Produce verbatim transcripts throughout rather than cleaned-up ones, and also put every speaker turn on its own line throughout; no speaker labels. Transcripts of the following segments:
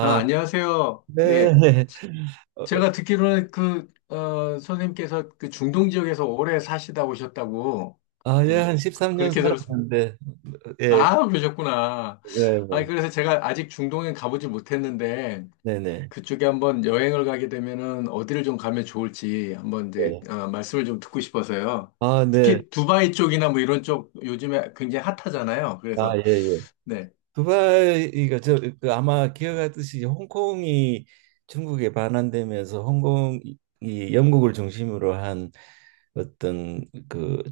아, 안녕하세요.
네.
네.
어,
제가 듣기로는 그, 어, 선생님께서 그 중동 지역에서 오래 사시다 오셨다고,
아, 예,
어,
한 십삼 년
그렇게 들었습니다.
살았는데, 예.
아, 그러셨구나. 아,
네,
그래서 제가 아직 중동에 가보지 못했는데,
네, 네,
그쪽에 한번 여행을 가게 되면은 어디를 좀 가면 좋을지 한번 이제,
네.
어, 말씀을 좀 듣고 싶어서요.
아, 네.
특히 두바이 쪽이나 뭐 이런 쪽 요즘에 굉장히 핫하잖아요.
아,
그래서,
예, 예.
네,
두바이가 저, 그 아마 기억하듯이 홍콩이 중국에 반환되면서, 홍콩이 영국을 중심으로 한 어떤 그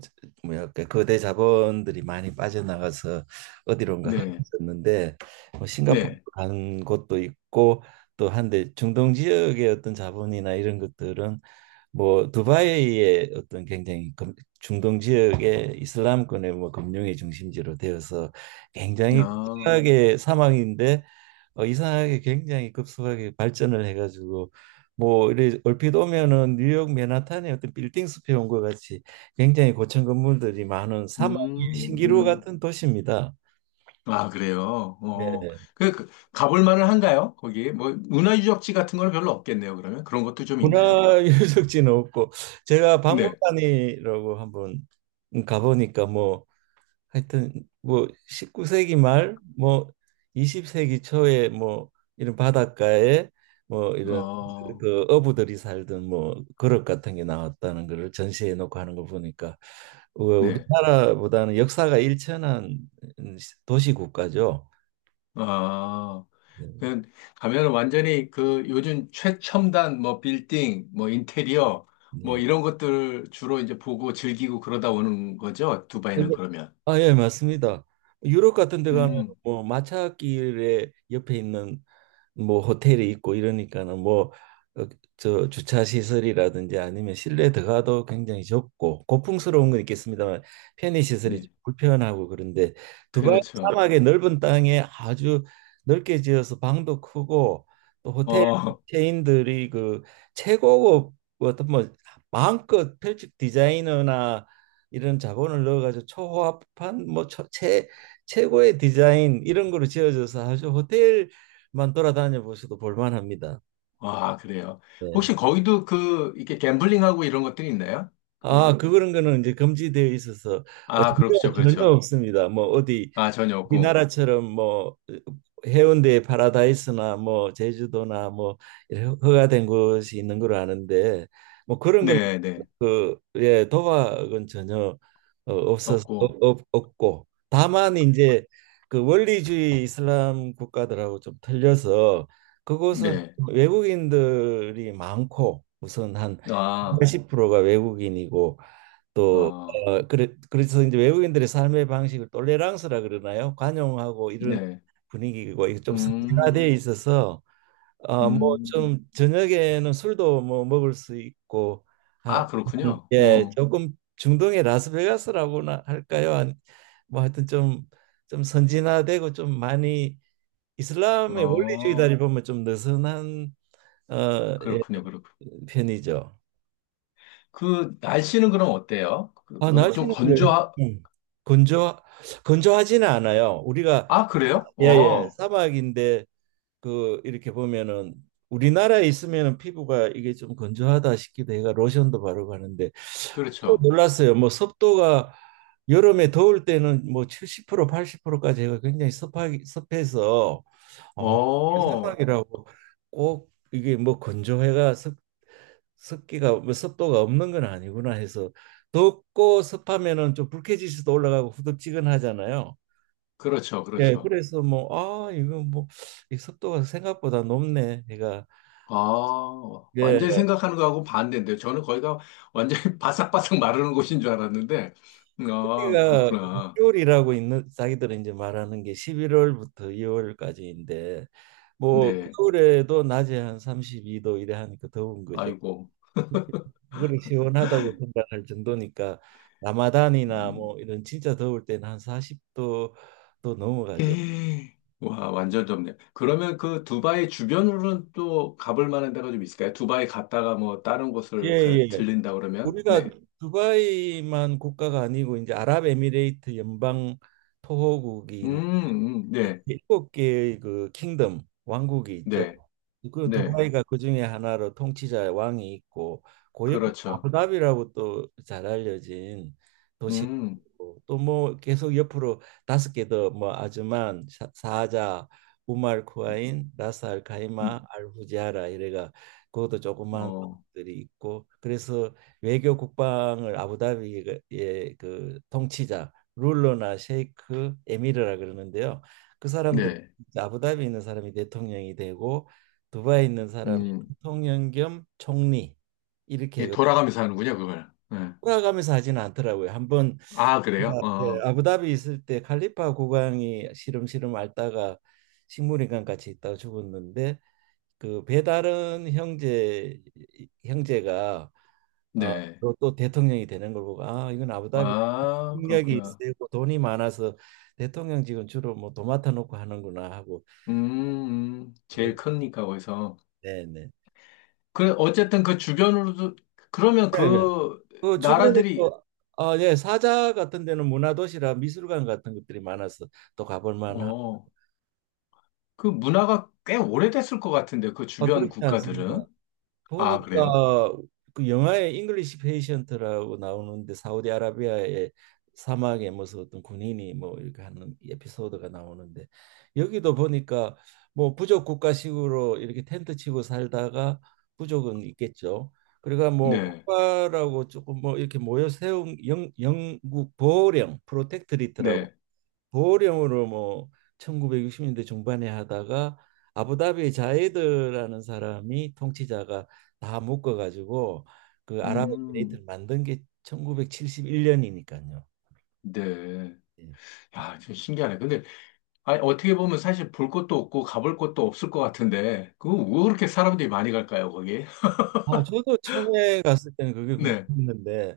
뭐랄까 거대 자본들이 많이 빠져나가서 어디론가
네,
흩어졌는데, 뭐 싱가포르
네.
간 곳도 있고, 또 한데 중동 지역의 어떤 자본이나 이런 것들은 뭐 두바이의 어떤 굉장히 금- 중동 지역의 이슬람권의 뭐 금융의 중심지로 되어서 굉장히
아,
급하게 사망인데, 어, 이상하게 굉장히 급속하게 발전을 해가지고, 뭐 이래 얼핏 오면은 뉴욕 맨하탄의 어떤 빌딩 숲에 온 것 같이 굉장히 고층 건물들이 많은 사막의
음,
신기루
음.
같은 도시입니다.
아, 그래요. 어,
네.
그, 그, 가볼 만은 한가요? 거기 뭐 문화유적지 같은 건 별로 없겠네요. 그러면 그런 것도 좀 있나요?
문화 유적지는 없고, 제가
근데
박물관이라고 한번 가보니까, 뭐 하여튼 뭐 십구 세기 말, 뭐 이십 세기 초에 뭐 이런 바닷가에 뭐 이런
어,
그 어부들이 살던 뭐 그릇 같은 게 나왔다는 거를 전시해 놓고 하는 거 보니까, 어,
네,
우리나라보다는 역사가 일천한 도시 국가죠.
아,
네.
그 가면 완전히 그 요즘 최첨단 뭐 빌딩, 뭐 인테리어, 뭐
네.
이런 것들 주로 이제 보고 즐기고 그러다 오는 거죠.
아, 예.
두바이는 그러면.
아, 예, 맞습니다. 유럽 같은 데 가면
음,
뭐 마차길에 옆에 있는 뭐 호텔이 있고 이러니까는, 뭐 어, 저 주차 시설이라든지 아니면 실내 들어가도 굉장히 좁고 고풍스러운 건 있겠습니다만 편의 시설이 좀
네,
불편하고 그런데, 두바이
그렇죠.
사막의 넓은 땅에 아주 넓게 지어서 방도 크고, 또 호텔
어,
체인들이 그 최고급 어떤 뭐 마음껏 별집 디자이너나 이런 자본을 넣어가지고 초호화판 뭐 최, 최고의 디자인 이런 거로 지어져서, 아주 호텔 만 돌아다녀 보셔도 볼만합니다.
아, 그래요.
네.
혹시 거기도 그 이렇게 갬블링하고 이런 것들이 있나요?
아,
그,
그, 그런 거는 이제 금지되어 있어서 어,
아,
전혀,
그렇죠,
전혀
그렇죠.
없습니다. 뭐 어디
아, 전혀 없고.
우리나라처럼 뭐 해운대의 파라다이스나 뭐 제주도나 뭐 이렇게 허가된 곳이 있는 걸 아는데, 뭐 그런 거는
네, 네.
그 예 도박은 전혀 어, 없어서
없고.
없, 없고, 다만 이제 그 원리주의 이슬람 국가들하고 좀 틀려서 그곳은
네.
외국인들이 많고, 우선 한
아,
팔십 프로가 외국인이고, 또
어,
어, 그래, 그래서 이제 외국인들의 삶의 방식을 똘레랑스라 그러나요? 관용하고 이런
네.
분위기고, 이게 좀 선진화되어
음,
있어서 어,
음.
뭐좀 저녁에는 술도 뭐 먹을 수 있고,
아,
한-
그렇군요.
예,
어,
조금 중동의 라스베가스라고나 할까요? 한, 뭐 하여튼 좀 좀 선진화되고 좀 많이 이슬람의 원리주의다리
어,
보면 좀 느슨한 어, 예,
그렇군요, 그렇군요.
편이죠.
그, 날씨는 그럼 어때요? 그,
아, 그래서
거좀
날씨는 예, 좀
건조하,
건조 건조하지는 않아요. 우리가
아, 그래요?
예예
어,
사막인데 그 이렇게 보면은, 우리나라에 있으면은 피부가 이게 좀 건조하다 싶기도 해가 로션도 바르고 하는데, 또
그렇죠.
놀랐어요. 뭐 습도가 여름에 더울 때는 뭐 칠십 프로 팔십 프로까지 해가 굉장히 습하 습해서,
어,
사막이라고 꼭 이게 뭐 건조해가 습 습기가 뭐 습도가 없는 건 아니구나 해서, 덥고 습하면은 좀 불쾌지수도 올라가고 후덥지근하잖아요.
그렇죠,
예,
그렇죠.
그래서 뭐 아 이거 뭐이 습도가 생각보다 높네. 제가
아, 완전히
예,
생각하는 거하고 반대인데요. 저는 거기가 완전히 바삭바삭 마르는 곳인 줄 알았는데, 아,
여기가
그렇구나.
겨울이라고 있는 자기들은 이제 말하는 게 십일월부터 이월까지인데, 뭐
네.
겨울에도 낮에 한 삼십이 도 이래 하니까 더운 거죠.
아이고.
그걸 시원하다고 생각할 정도니까, 라마단이나
음.
뭐 이런 진짜 더울 때는 한 사십 도 또 넘어가죠.
에이, 와, 완전 좁네요. 그러면 그 두바이 주변으로는 또 가볼 만한 데가 좀 있을까요? 두바이 갔다가 뭐 다른
예,
곳을 가,
예.
들린다 그러면?
우리가
네.
두바이만 국가가 아니고 이제 아랍에미레이트 연방 토호국이
음, 음,
그
네,
일곱 개의 그 킹덤 왕국이 있죠.
네,
그
네.
두바이가 그 중에 하나로 통치자 왕이 있고, 그 옆에
그렇죠.
아부다비라고 또 잘 알려진 도시가
음,
있고, 또 뭐 계속 옆으로 다섯 개 더 뭐 아즈만, 샤- 사자, 우말 쿠아인, 라스 알 카이마,
음,
알 후지아라 이래가 그것도 조그만
어,
들이 있고, 그래서 외교 국방을 아부다비의 그 통치자 룰러나 셰이크 에미르라 그러는데요. 그 사람들
네.
아부다비에 있는 사람이 대통령이 되고, 두바이에 있는 사람이
음,
대통령 겸 총리, 이렇게
예,
해
돌아가면서 하는군요, 그걸. 네.
돌아가면서 하지는 않더라고요. 한번
아, 그래요?
제가, 예,
어,
아부다비 있을 때 칼리파 국왕이 시름시름 앓다가 식물인간 같이 있다가 죽었는데, 그 배다른 형제 형제가
네.
또, 또 대통령이 되는 걸 보고, 아 이건 아부다비
아,
능력이
그렇구나.
세고 돈이 많아서 대통령직은 주로 뭐 도맡아 놓고 하는구나 하고.
음, 음, 제일 크니까, 거기서.
네네.
그래, 어쨌든 그 주변으로도, 그러면
네.
그
그 주변에
나라들이
또 어, 예, 사자 같은 데는 문화도시라 미술관 같은 것들이 많아서 또 가볼 만하고.
어, 그 문화가 꽤 오래됐을 것 같은데, 그
아,
주변
그렇지 않습니다.
국가들은. 아, 그래요?
보니까 그 영화에 잉글리시 페이션트라고 나오는데, 사우디아라비아의 사막에 무슨 어떤 군인이 뭐 이렇게 하는 에피소드가 나오는데, 여기도 보니까 뭐 부족 국가식으로 이렇게 텐트 치고 살다가, 부족은 있겠죠. 그러니까 뭐
네,
국가라고 조금 뭐 이렇게 모여 세운 영, 영국 보호령 프로텍트리트라고
네,
보령으로 뭐 천구백육십 년대 중반에 하다가 아부다비 자이드라는 사람이 통치자가 다 묶어가지고 그
음,
아랍에미레이트를 만든 게 일천구백칠십일 년이니까요.
네. 야, 좀 신기하네. 근데, 아니, 어떻게 보면 사실 볼 것도 없고 가볼 것도 없을 것 같은데, 그거 왜 그렇게 사람들이 많이 갈까요, 거기?
아, 저도 처음에 갔을 때는 그게
네,
궁금했는데,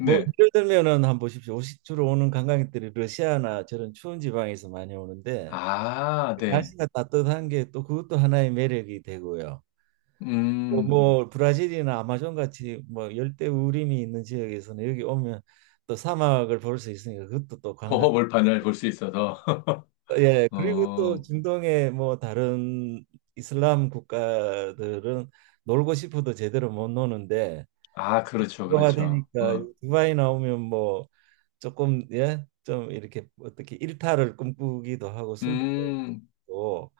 뭐 예를 들면은 한번 보십시오. 오시- 주로 오는 관광객들이 러시아나 저런 추운 지방에서 많이 오는데,
아, 네.
날씨가 따뜻한 게 또 그것도 하나의 매력이 되고요. 뭐,
음,
뭐 브라질이나 아마존 같이 뭐 열대 우림이 있는 지역에서는 여기 오면 또 사막을 볼 수 있으니까, 그것도 또 관광.
호허벌판을 볼 수 있어서.
예, 그리고 또
어,
중동의 뭐 다른 이슬람 국가들은 놀고 싶어도 제대로 못 노는데,
아, 그렇죠,
그가
그렇죠.
되니까
어,
두바이 나오면 뭐 조금 예, 좀 이렇게 어떻게 일탈을 꿈꾸기도 하고 술도
음,
먹고.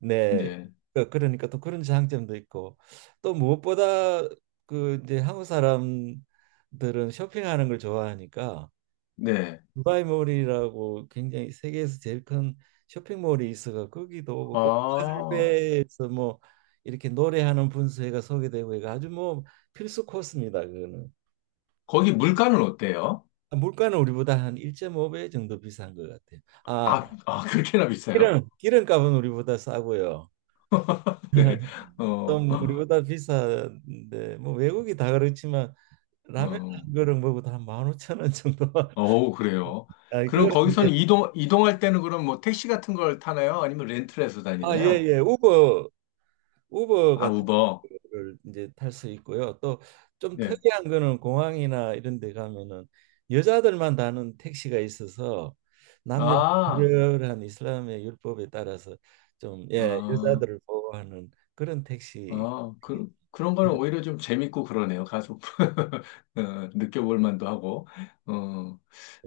네.
네,
그- 그러니까 또 그런 장점도 있고, 또 무엇보다 그 이제 한국 사람들은 쇼핑하는 걸 좋아하니까
네.
두바이몰이라고 굉장히 세계에서 제일 큰 쇼핑몰이 있어가 거기도 오고,
아,
꽃갈배에서 뭐 이렇게 노래하는 분수회가 소개되고 해가 아주 뭐 필수 코스입니다. 그거는.
거기 물가는 어때요?
아, 물가는 우리보다 한 일 점 오 배 정도 비싼 것 같아요. 아
아, 아, 그렇게나 비싸요?
기름 기름값은 우리보다 싸고요.
네. 어,
좀
어,
우리보다 비싼데 뭐 외국이 다 그렇지만, 라면
어,
한 그릇 먹어도 한 만 오천 원 정도.
어우, 그래요.
아,
그럼
그런 이제.
거기서는 이동, 이동할 때는 그럼 뭐 택시 같은 걸 타나요? 아니면 렌트를 해서
아, 예,
다니나요?
예. 우버 우버
아,
같은
우버.
거를 이제 탈 수 있고요. 또 좀
네.
특이한 거는 공항이나 이런 데 가면은 여자들만 타는 택시가 있어서, 남녀
아,
불결한 이슬람의 율법에 따라서 좀 예,
아,
여자들을 보호하는 그런 택시.
아, 그,
그리고
그런 거는 오히려 좀 재밌고 그러네요. 가서, 어, 느껴볼 만도 하고. 어,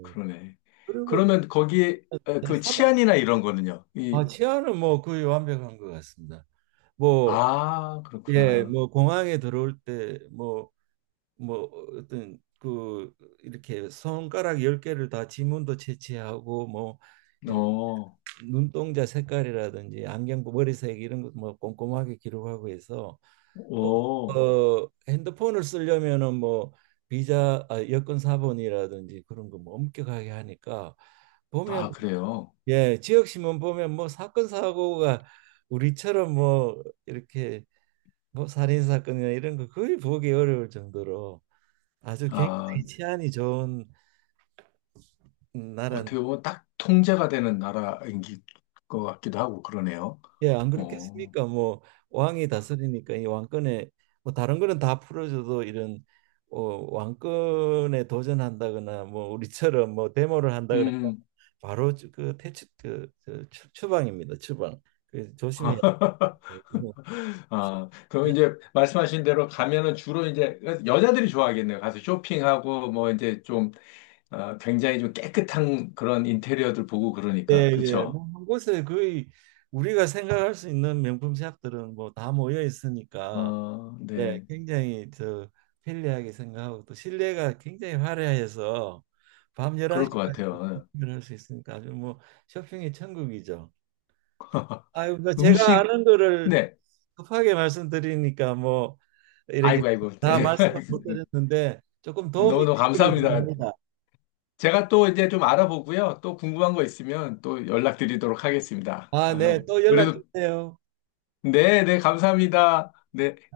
그러네. 그러면 거기에, 어, 그 치안이나 이런 거는요?
아,
이,
치아는 뭐 거의 완벽한 것 같습니다. 뭐,
아,
예,
그렇구나.
뭐 공항에 들어올 때 뭐 뭐 어떤 그 이렇게 손가락 열개를다 지문도 채취하고, 뭐 이런
어,
눈동자 색깔이라든지 안경 머리색 이런 것도 뭐 꼼꼼하게 기록하고 해서, 또
오.
어, 핸드폰을 쓰려면은 뭐 비자 아, 여권 사본이라든지 그런 거 뭐 엄격하게 하니까, 보면
아, 그래요.
예, 지역 신문 보면 뭐 사건 사고가 우리처럼 뭐 이렇게 뭐 살인 사건이나 이런 거 거의 보기 어려울 정도로 아주
아,
굉장히 치안이 좋은 나라.
어떻게 보면 딱 통제가 되는 나라인 기- 것 같기도 하고 그러네요.
예, 안
어,
그렇겠습니까? 뭐 왕이 다스리니까 이 왕권에 뭐 다른 거는 다 풀어줘도 이런 어, 왕권에 도전한다거나 뭐 우리처럼 뭐 데모를 한다거나,
음,
바로 그 퇴출 그, 그 추- 추방입니다. 추방. 그 조심해야 돼.
아, 그럼 이제 말씀하신 대로 가면은 주로 이제 여자들이 좋아하겠네요. 가서 쇼핑하고 뭐 이제 좀 아, 굉장히 좀 깨끗한 그런 인테리어들 보고 그러니까.
예예
그렇죠?
뭐한 곳에 거의 우리가 생각할 수 있는 명품 샵들은 뭐 다 모여 있으니까,
어,
예
네.
굉장히 저 편리하게 생각하고 또 실내가 굉장히 화려해서, 밤
그럴 것
열한 시까지
같아요.
쇼핑을 할 수 있으니까 아주 뭐 쇼핑의 천국이죠. 아유 뭐 제가
음식,
아는 거를
네.
급하게 말씀드리니까 뭐 이렇게
아이고, 아이고.
다 말씀을 못 드렸는데, 조금 도움이
너무너무
되기를
감사합니다.
바랍니다.
제가 또 이제 좀 알아보고요. 또 궁금한 거 있으면 또 연락드리도록 하겠습니다.
아, 네.
아유.
또 연락
그래도,
주세요.
네, 네, 감사합니다. 네.